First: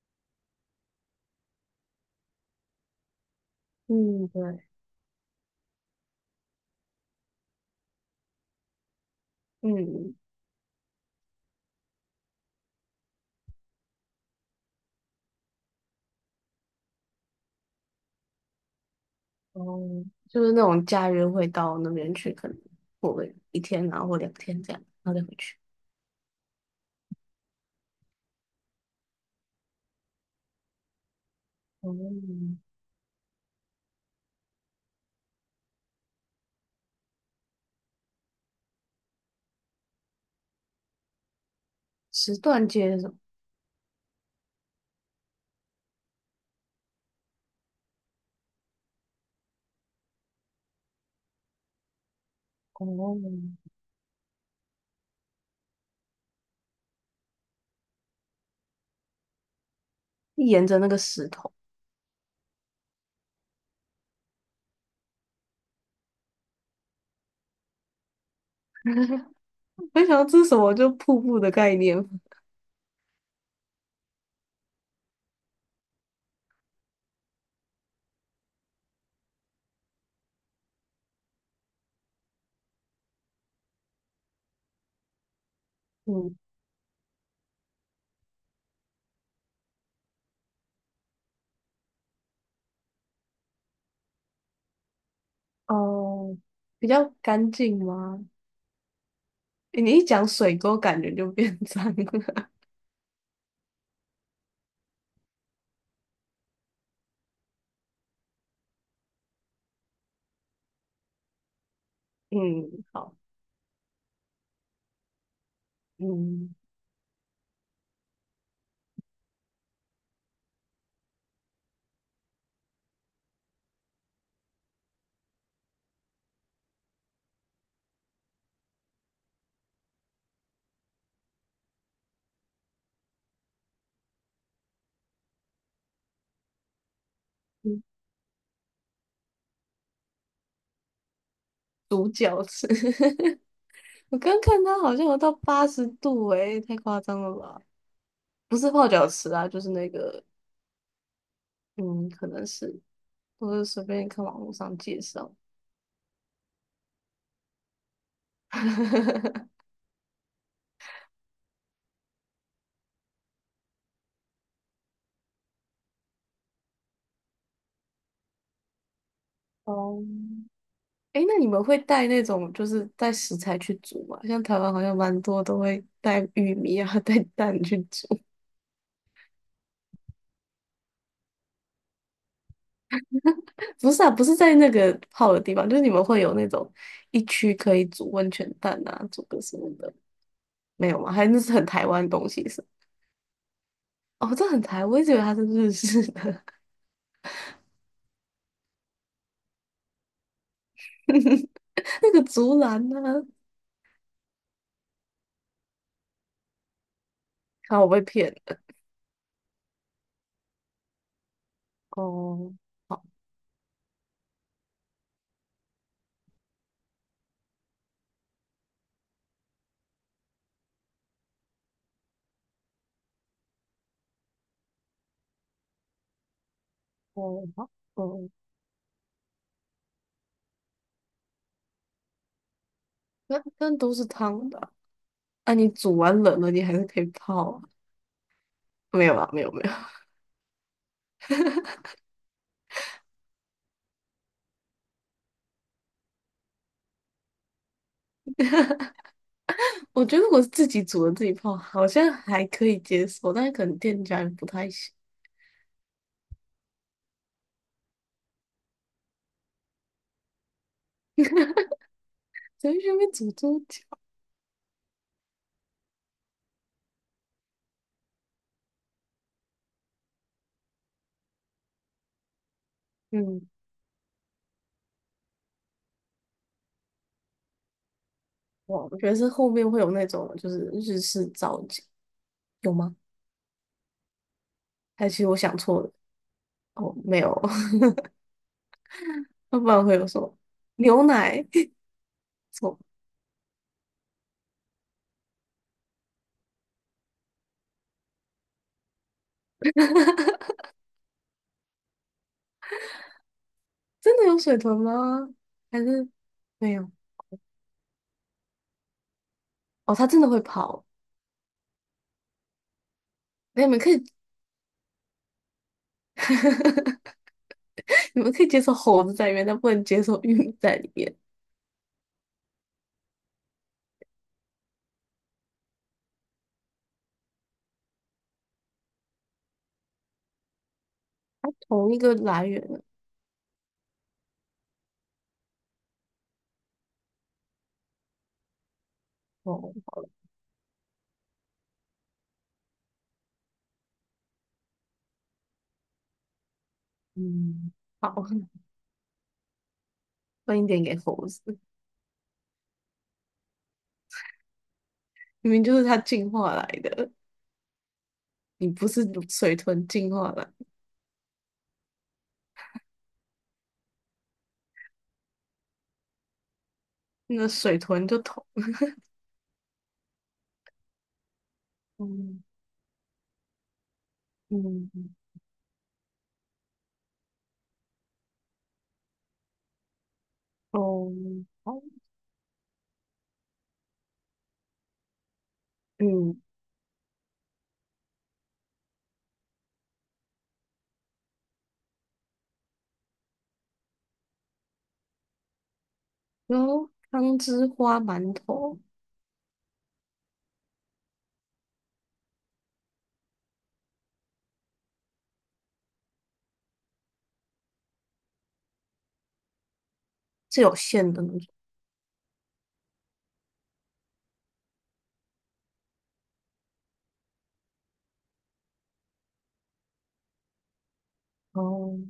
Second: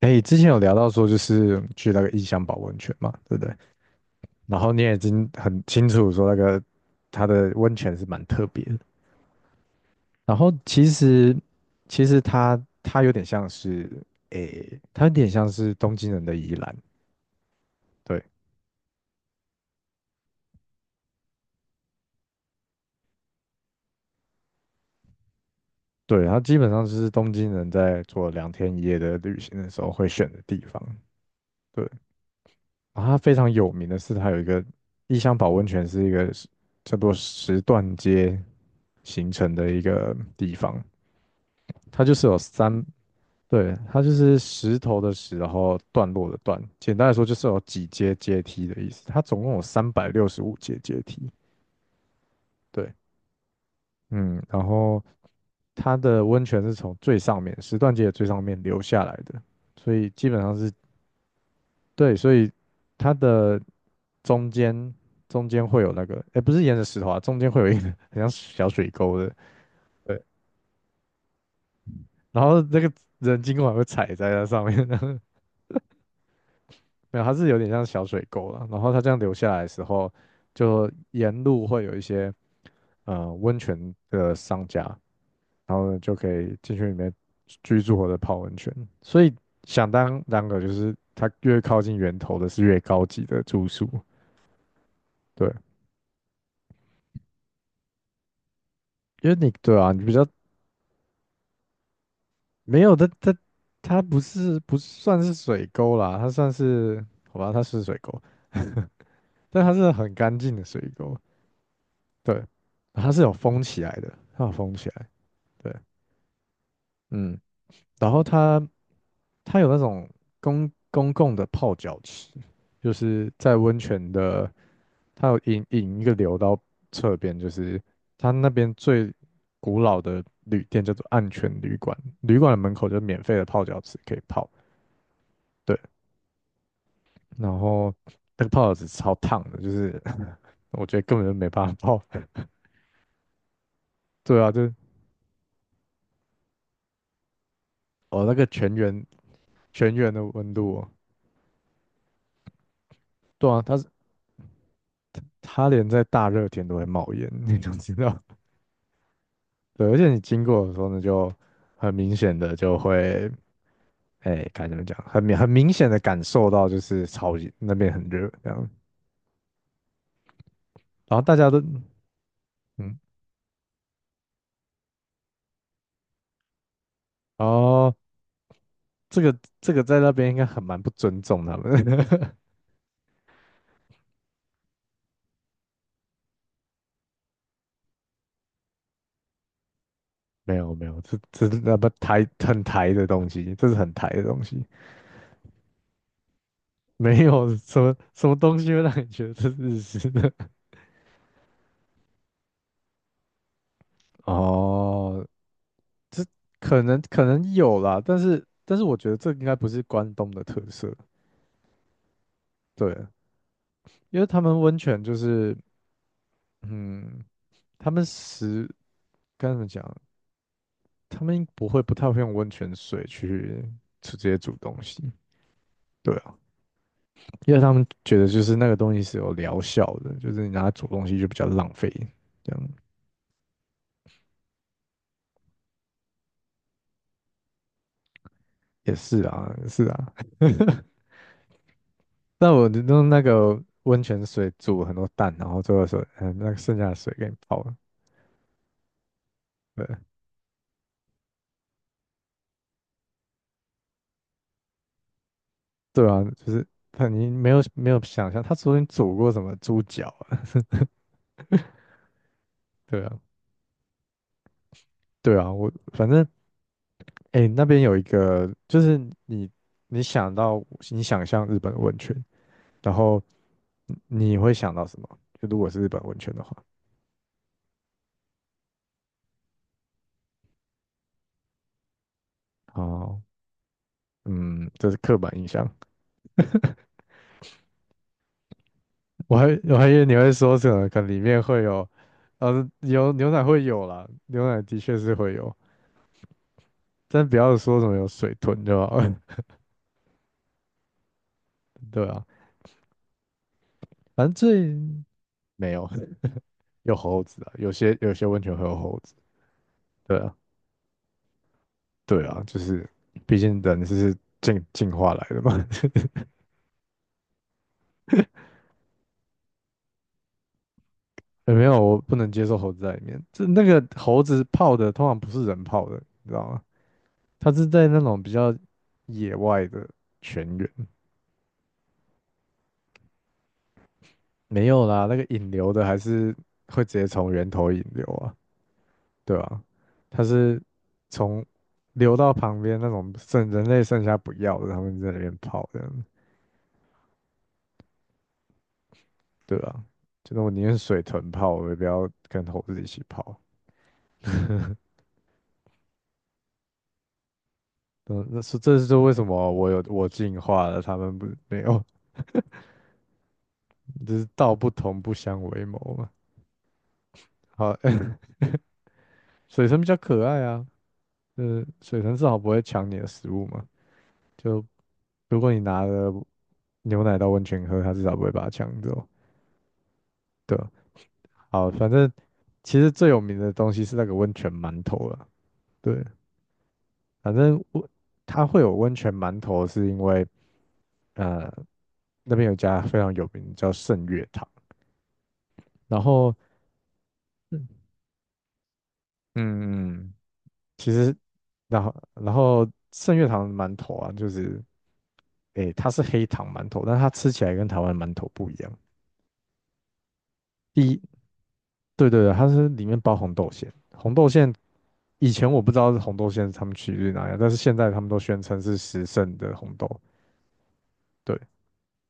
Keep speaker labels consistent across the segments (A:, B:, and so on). A: 哎，之前有聊到说，就是去那个异香保温泉嘛，对不对？
B: 嗯，对。
A: 然后你也已经很清楚说，那个它的温泉是蛮特别的。
B: 嗯。
A: 然后其实，其实它有点像是，诶，它有点像是东京人的宜兰。对，
B: 哦，就是那种假日会到那边去，可能过个一天，然后或两天这样，然后再回去。
A: 对，它基本上就是东京人在做2天1夜的旅行的时候会选的地方。对，
B: 哦，
A: 然后它非常有名的是，它有一个异香保温泉，是一个叫做石段街形成的一个地方。它就是有
B: 石段
A: 三，
B: 街是什么？
A: 对，它就是石头的石，然后段落的段。简单来说，就是有几阶阶梯的意思。它总共有365阶阶梯。对，
B: 哦，
A: 嗯，然后它的温泉是从最上面石段街的最上面流下来的，所以基本上
B: 沿
A: 是，
B: 着那个石头。
A: 对，所以它的中间，会有那个，哎，不是沿着石头啊，中间会有一个很像小水沟的。
B: 没想
A: 对，
B: 到这是什么，就瀑布的概念。
A: 然后那个人经过还会踩在那上面，没有，它是有点像小水沟了。然后它这样流下来的时候，就沿路会有一些温泉的商家，然后呢就可
B: 嗯。
A: 以进去里面居住或者泡温泉。所以想当然个就是它越靠近源头的是越高级的住宿，对，
B: 哦，比较干净吗？
A: 因为你对
B: 诶
A: 啊，
B: 你
A: 你
B: 一
A: 比较
B: 讲水沟，感觉就变脏了。
A: 没有，它不是，不算是水沟啦，它算是，好吧，它是水沟，但它是很干净的水沟，对，
B: 嗯，
A: 它
B: 好。
A: 是有封起来的，它有封起来。对，
B: 嗯。
A: 嗯，然后它，它有那种公共的泡脚池，就是在温泉的，它有引一个流到侧边，就是它那边最古老的旅店叫做暗泉旅馆，旅馆的门口就是免费的泡脚池可以泡。对，然
B: 嗯
A: 后那个泡脚池超烫的，就是 我觉得根本就没办法泡。
B: 独角池，我 刚
A: 对啊，就
B: 看
A: 是
B: 它好像有到80度，诶，太夸张了吧？
A: 哦那个
B: 不是
A: 全
B: 泡
A: 员，
B: 脚池啊，就是那个，
A: 的温度哦，
B: 嗯，可能是，我
A: 对啊，
B: 是
A: 它
B: 随
A: 是，
B: 便看网络上介绍。
A: 它连在大热天都会冒烟，那种知道。对，而且你经过的时候呢，就很明显的就会，哎，该怎么讲，很明显的感受到就是超级那边很热这样，
B: 哦。
A: 然后
B: 诶，
A: 大
B: 那你
A: 家都，
B: 们会带那种就是
A: 嗯，
B: 带食材去煮吗？像台湾好像蛮多都会带玉米啊，带蛋去
A: 哦，
B: 煮。
A: 这个这个在那边应该很蛮不尊重他们的
B: 不是啊，不是在那个泡的地方，就是你们会有那种一区可以煮温泉蛋啊，煮个什么的。
A: 没有没
B: 没
A: 有，
B: 有吗？
A: 这
B: 还是那
A: 这
B: 是
A: 是
B: 很
A: 那
B: 台
A: 不
B: 湾的
A: 台
B: 东西
A: 很
B: 是？
A: 台的东西，这是很台的
B: 哦，
A: 东
B: 这很
A: 西。
B: 台，我一直以为它是日式的。
A: 没有什么什么东西会让你觉得这是日式的，
B: 那个竹篮呢、啊？
A: 哦，这可能有
B: 看我
A: 啦，
B: 被
A: 但
B: 骗
A: 是
B: 了。
A: 但是我觉得这应该不是关东的特色。
B: 哦。
A: 对。因为他们温泉就是，嗯，他们食该怎么讲？他们不太会用温泉水去直接煮东西，对啊，
B: 哦，
A: 因为
B: 好。
A: 他们觉得
B: 哦，
A: 就是那个东西是有疗效的，就是你拿来煮东西就比较浪费，这样
B: 那那都是汤的啊。啊你煮完冷了，你还是可以泡啊。
A: 也
B: 没有
A: 是
B: 啊，没有
A: 啊，
B: 没
A: 也
B: 有。
A: 是啊。那我就用那个温泉水煮很多蛋，然后最后说，嗯，那个剩下的水给你泡了，
B: 我
A: 对，
B: 觉得我自己煮了自己泡，好像还可以接受，但是可能店家人不太行。
A: 对啊，就是你没有想象，他昨天煮过什么猪脚啊？
B: 在那
A: 对
B: 边
A: 啊，
B: 煮多久？
A: 对啊，我反正。哎，那边有一个，就是你你想到你想象日本温泉，然后
B: 嗯。
A: 你会想到什么？就如果是日本温泉的话，
B: 哇，我觉得是后面会有那种就是日式造景。有吗？
A: 哦，嗯，这是
B: 还
A: 刻
B: 是
A: 板
B: 我
A: 印
B: 想
A: 象。
B: 错了？哦，没有。
A: 我还
B: 那不
A: 我
B: 然
A: 还以
B: 会
A: 为
B: 有
A: 你
B: 什
A: 会
B: 么
A: 说什么，可
B: 牛
A: 能里面
B: 奶？
A: 会有，
B: 错。
A: 有牛奶会有啦，牛奶的确是会有，但不要说什么有水豚对吧？了。对啊，
B: 真
A: 反
B: 的
A: 正
B: 有水豚吗？
A: 没
B: 还
A: 有，
B: 是没有？
A: 有猴子啊，有些温泉会有猴子。
B: 哦，它
A: 对
B: 真的
A: 啊，
B: 会跑。
A: 对啊，就是毕竟
B: 那你们
A: 人
B: 可以。
A: 是进化来的嘛。
B: 你们可以接受猴子在里面，但不能接受玉米在里面。
A: 欸没有，我不能接受猴子在里面。这那个猴子泡的通常不是人泡的，你知道吗？它是在那种比较野外的泉源，
B: 它同一个来源的。
A: 没有啦，那个引流的还是会直接从源头引流啊，对吧，
B: 哦，好了。
A: 它是从流到旁边那种剩人类剩下不要的，他们在那边泡这样，
B: 嗯，好。
A: 对啊？就是我宁
B: 分一
A: 愿
B: 点给
A: 水
B: 猴
A: 豚泡，
B: 子，
A: 我也不要跟猴子一起泡。
B: 明明就是它进化来的。
A: 嗯，那是
B: 你
A: 这
B: 不
A: 是
B: 是
A: 为什么
B: 水
A: 我有
B: 豚
A: 我
B: 进化
A: 进
B: 来的。
A: 化了，他们不没有。就是道不同不相为谋嘛。
B: 那
A: 好，
B: 水豚 就同，
A: 水神比较可爱啊，呃，水神至少
B: 嗯。
A: 不会抢你的食物嘛。就
B: 嗯。
A: 如果你拿了牛奶到温泉喝，它至少不会把它抢走。对啊，
B: 哦，
A: 好，
B: 好。
A: 反正其实最有名的东西是那个温泉馒头了。对，
B: 嗯。
A: 反正它会有温泉馒头，是因为呃那边有一家非常有名叫圣月堂，然后
B: 然后汤汁
A: 嗯
B: 花馒头
A: 嗯，嗯其实然后圣月堂的馒头啊，就是。诶，它是黑糖馒头，但它吃起来跟台湾馒头不一样。
B: 是有
A: 第一，
B: 馅的那种。
A: 对对对，它是里面包红豆馅，红豆馅以前我不知道是红豆馅是他们取自于哪样，但是现在他们都宣称是时盛的红豆，对，
B: 哦。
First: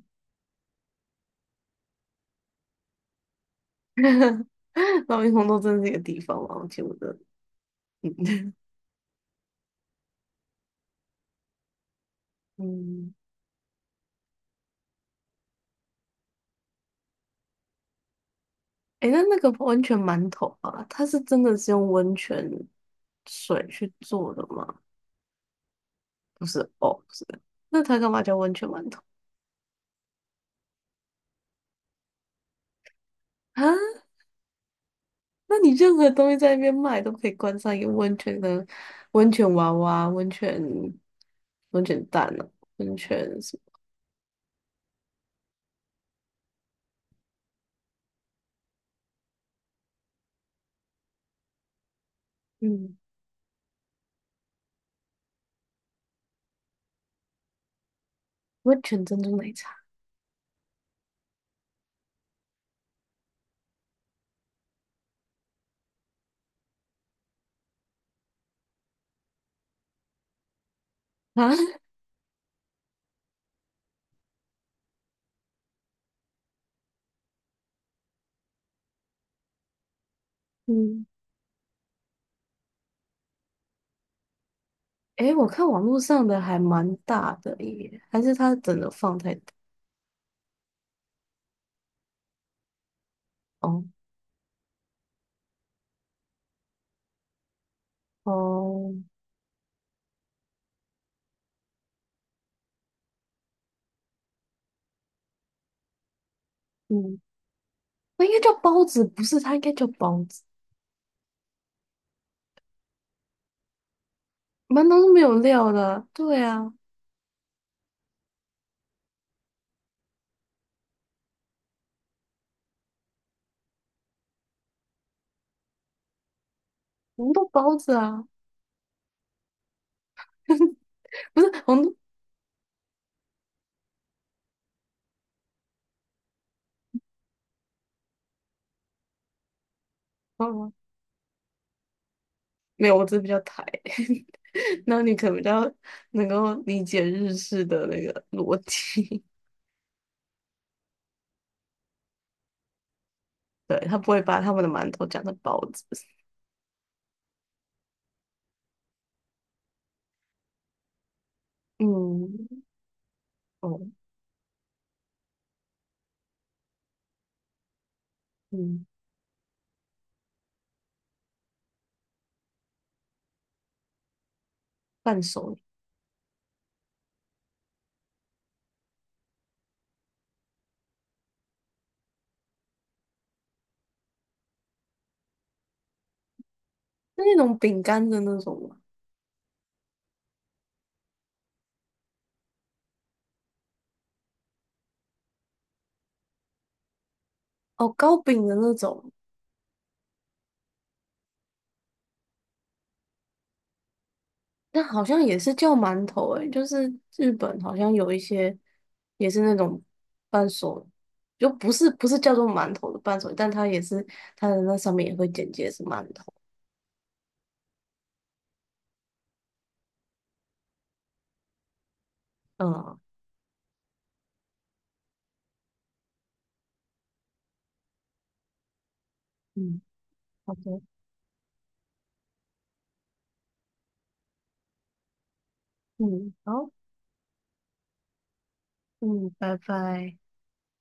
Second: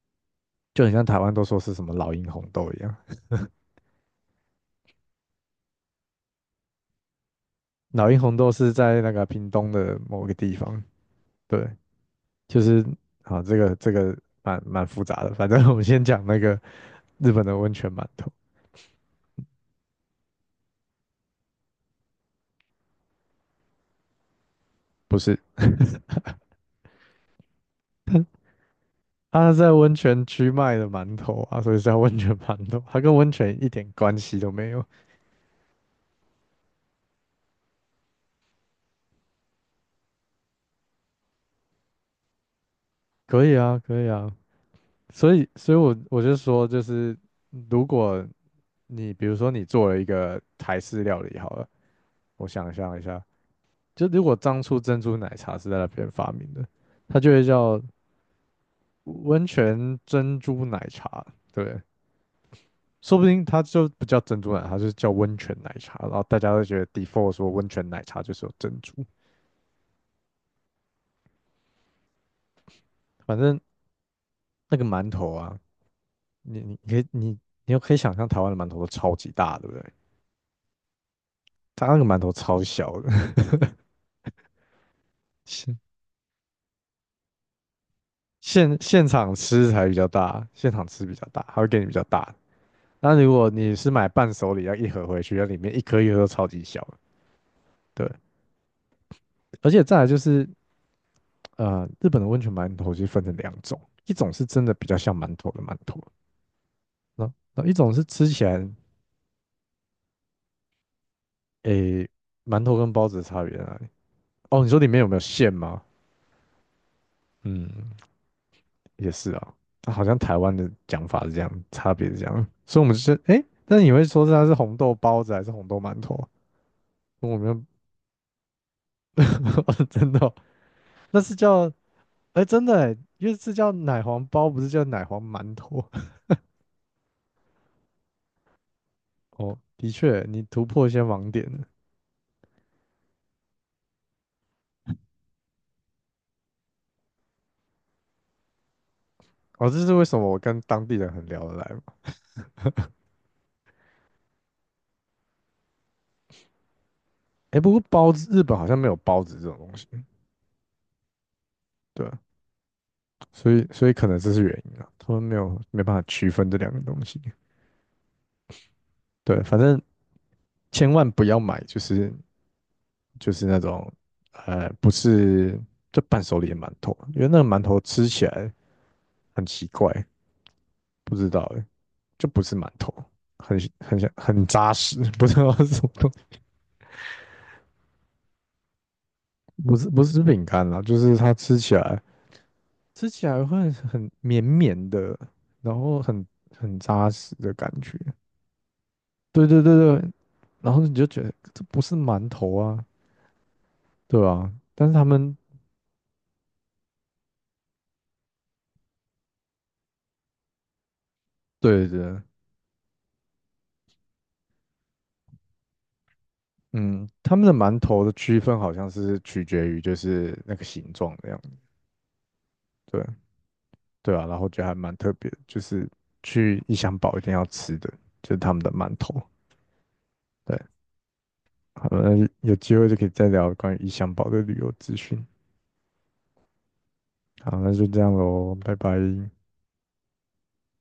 A: 就很像台湾都说是什么老鹰红豆一样。
B: 老鹰红豆真的是一个地方吗？我记不得。
A: 老
B: 嗯。
A: 鹰红豆是在那个屏东的某个地方，对，就是
B: 嗯。
A: 好，这个蛮复杂的，反正我们先讲那个日本的温泉馒头，
B: 诶，那那个温泉馒头啊，它是真的是用温泉水去做的吗？
A: 不是。
B: 不是，哦，不是，那它干嘛叫温泉馒头
A: 他是在温泉区卖的馒头啊，所以是叫温泉馒头，它跟温泉一点
B: 啊？
A: 关系都没有。
B: 那你任何东西在那边卖都可以冠上一个温泉的温泉娃娃、温泉温泉蛋呢？温泉
A: 可以
B: 什
A: 啊，可以啊，所以我就说，就是如果你比如说你做了一个台式料理好了，我
B: 么？
A: 想象
B: 嗯，
A: 一下，就如果当初珍珠奶茶是在那边发明的，它就会叫
B: 温泉珍珠
A: 温
B: 奶茶
A: 泉珍珠奶茶，对，说不定它就不叫珍珠奶茶，它就是叫温泉奶茶，然后大家都觉得 default 说温泉奶茶就是有珍珠。
B: 啊？
A: 反正那个馒头啊，你你可以你你又可以想象台湾的馒头都超级大，对不对？
B: 嗯。
A: 它那个馒头超小的，
B: 诶，我看
A: 现
B: 网络上的还蛮大的耶，还是它整个
A: 现
B: 放
A: 场
B: 太大？
A: 吃才比较大，现场吃比较大，它会给你比较大的。那如果你
B: 哦。
A: 是买伴手礼，要一盒回去，要里面一颗一颗都超级小的，对。
B: 哦。
A: 而且再来就是，呃，日本的温泉馒头就分成两种，一种是真的比较像馒头的馒头，
B: 嗯，
A: 那一种是
B: 那
A: 吃
B: 应该
A: 起
B: 叫
A: 来，
B: 包子，不是？它应该叫包子。
A: 诶，馒头跟包子的差别在哪里？哦，你说里
B: 馒
A: 面
B: 头
A: 有
B: 是
A: 没有
B: 没有
A: 馅
B: 料
A: 吗？
B: 的，对啊。
A: 嗯。也是啊，好像台湾的讲法是这样，差别是这样，所以我们就是哎，诶那你会说是它是红豆包子还是红豆馒头啊？
B: 红
A: 我
B: 豆
A: 没有，
B: 包子啊。
A: 真的哦那 是
B: 不是
A: 叫
B: 红豆，
A: 哎真的哎，因为是叫奶黄包，不是叫奶黄馒头。 哦。的确，你
B: 包
A: 突
B: 哦。
A: 破一些盲点了
B: 没有，我只是比较台。那你可能比较能够理解日式的那个逻辑。
A: 哦，这是为什么我跟当地人很聊得来嘛？
B: 对，他不会把他们的馒头讲成包子。
A: 哎，不过包子，日本好像没有包子这种东西，对啊，
B: 嗯。
A: 所以所
B: 哦。
A: 以可能这是原因啊，他们没有没办法区分这两个东西。
B: 嗯，
A: 对，反正千万不要买，就是。就是那种不
B: 半熟。
A: 是就伴手礼的馒头，因为那个馒头吃起来很奇怪，不知道欸就不是馒头，很像很扎实，不知道是什么东西，
B: 是那种饼干的那种吗？
A: 不是，不是饼干啦，就是它吃起来会很绵绵的，然后很扎实的感
B: 哦，
A: 觉，
B: 糕饼的那种。
A: 对对对，对，然后你就觉得这不是馒头啊，对啊，
B: 那
A: 但是他
B: 好像
A: 们
B: 也是叫馒头诶、就是日本好像有一些也是那种伴手，就不
A: 对
B: 是不是
A: 对，
B: 叫做馒头的伴手，但它也是它的那上面也会简介是馒头。
A: 嗯，他们的馒头的区分好像是取决于就是那个形状的样子，
B: 嗯。
A: 对，对啊，然后觉得还蛮特别的，就是去异乡堡一定要吃的，就是他们的馒头。
B: 嗯，好
A: 对，
B: 的。
A: 好，了，有机会就可以再聊关于异乡堡的旅游资讯。
B: 嗯好。
A: 好，那就这样喽，拜拜。
B: 嗯，拜拜。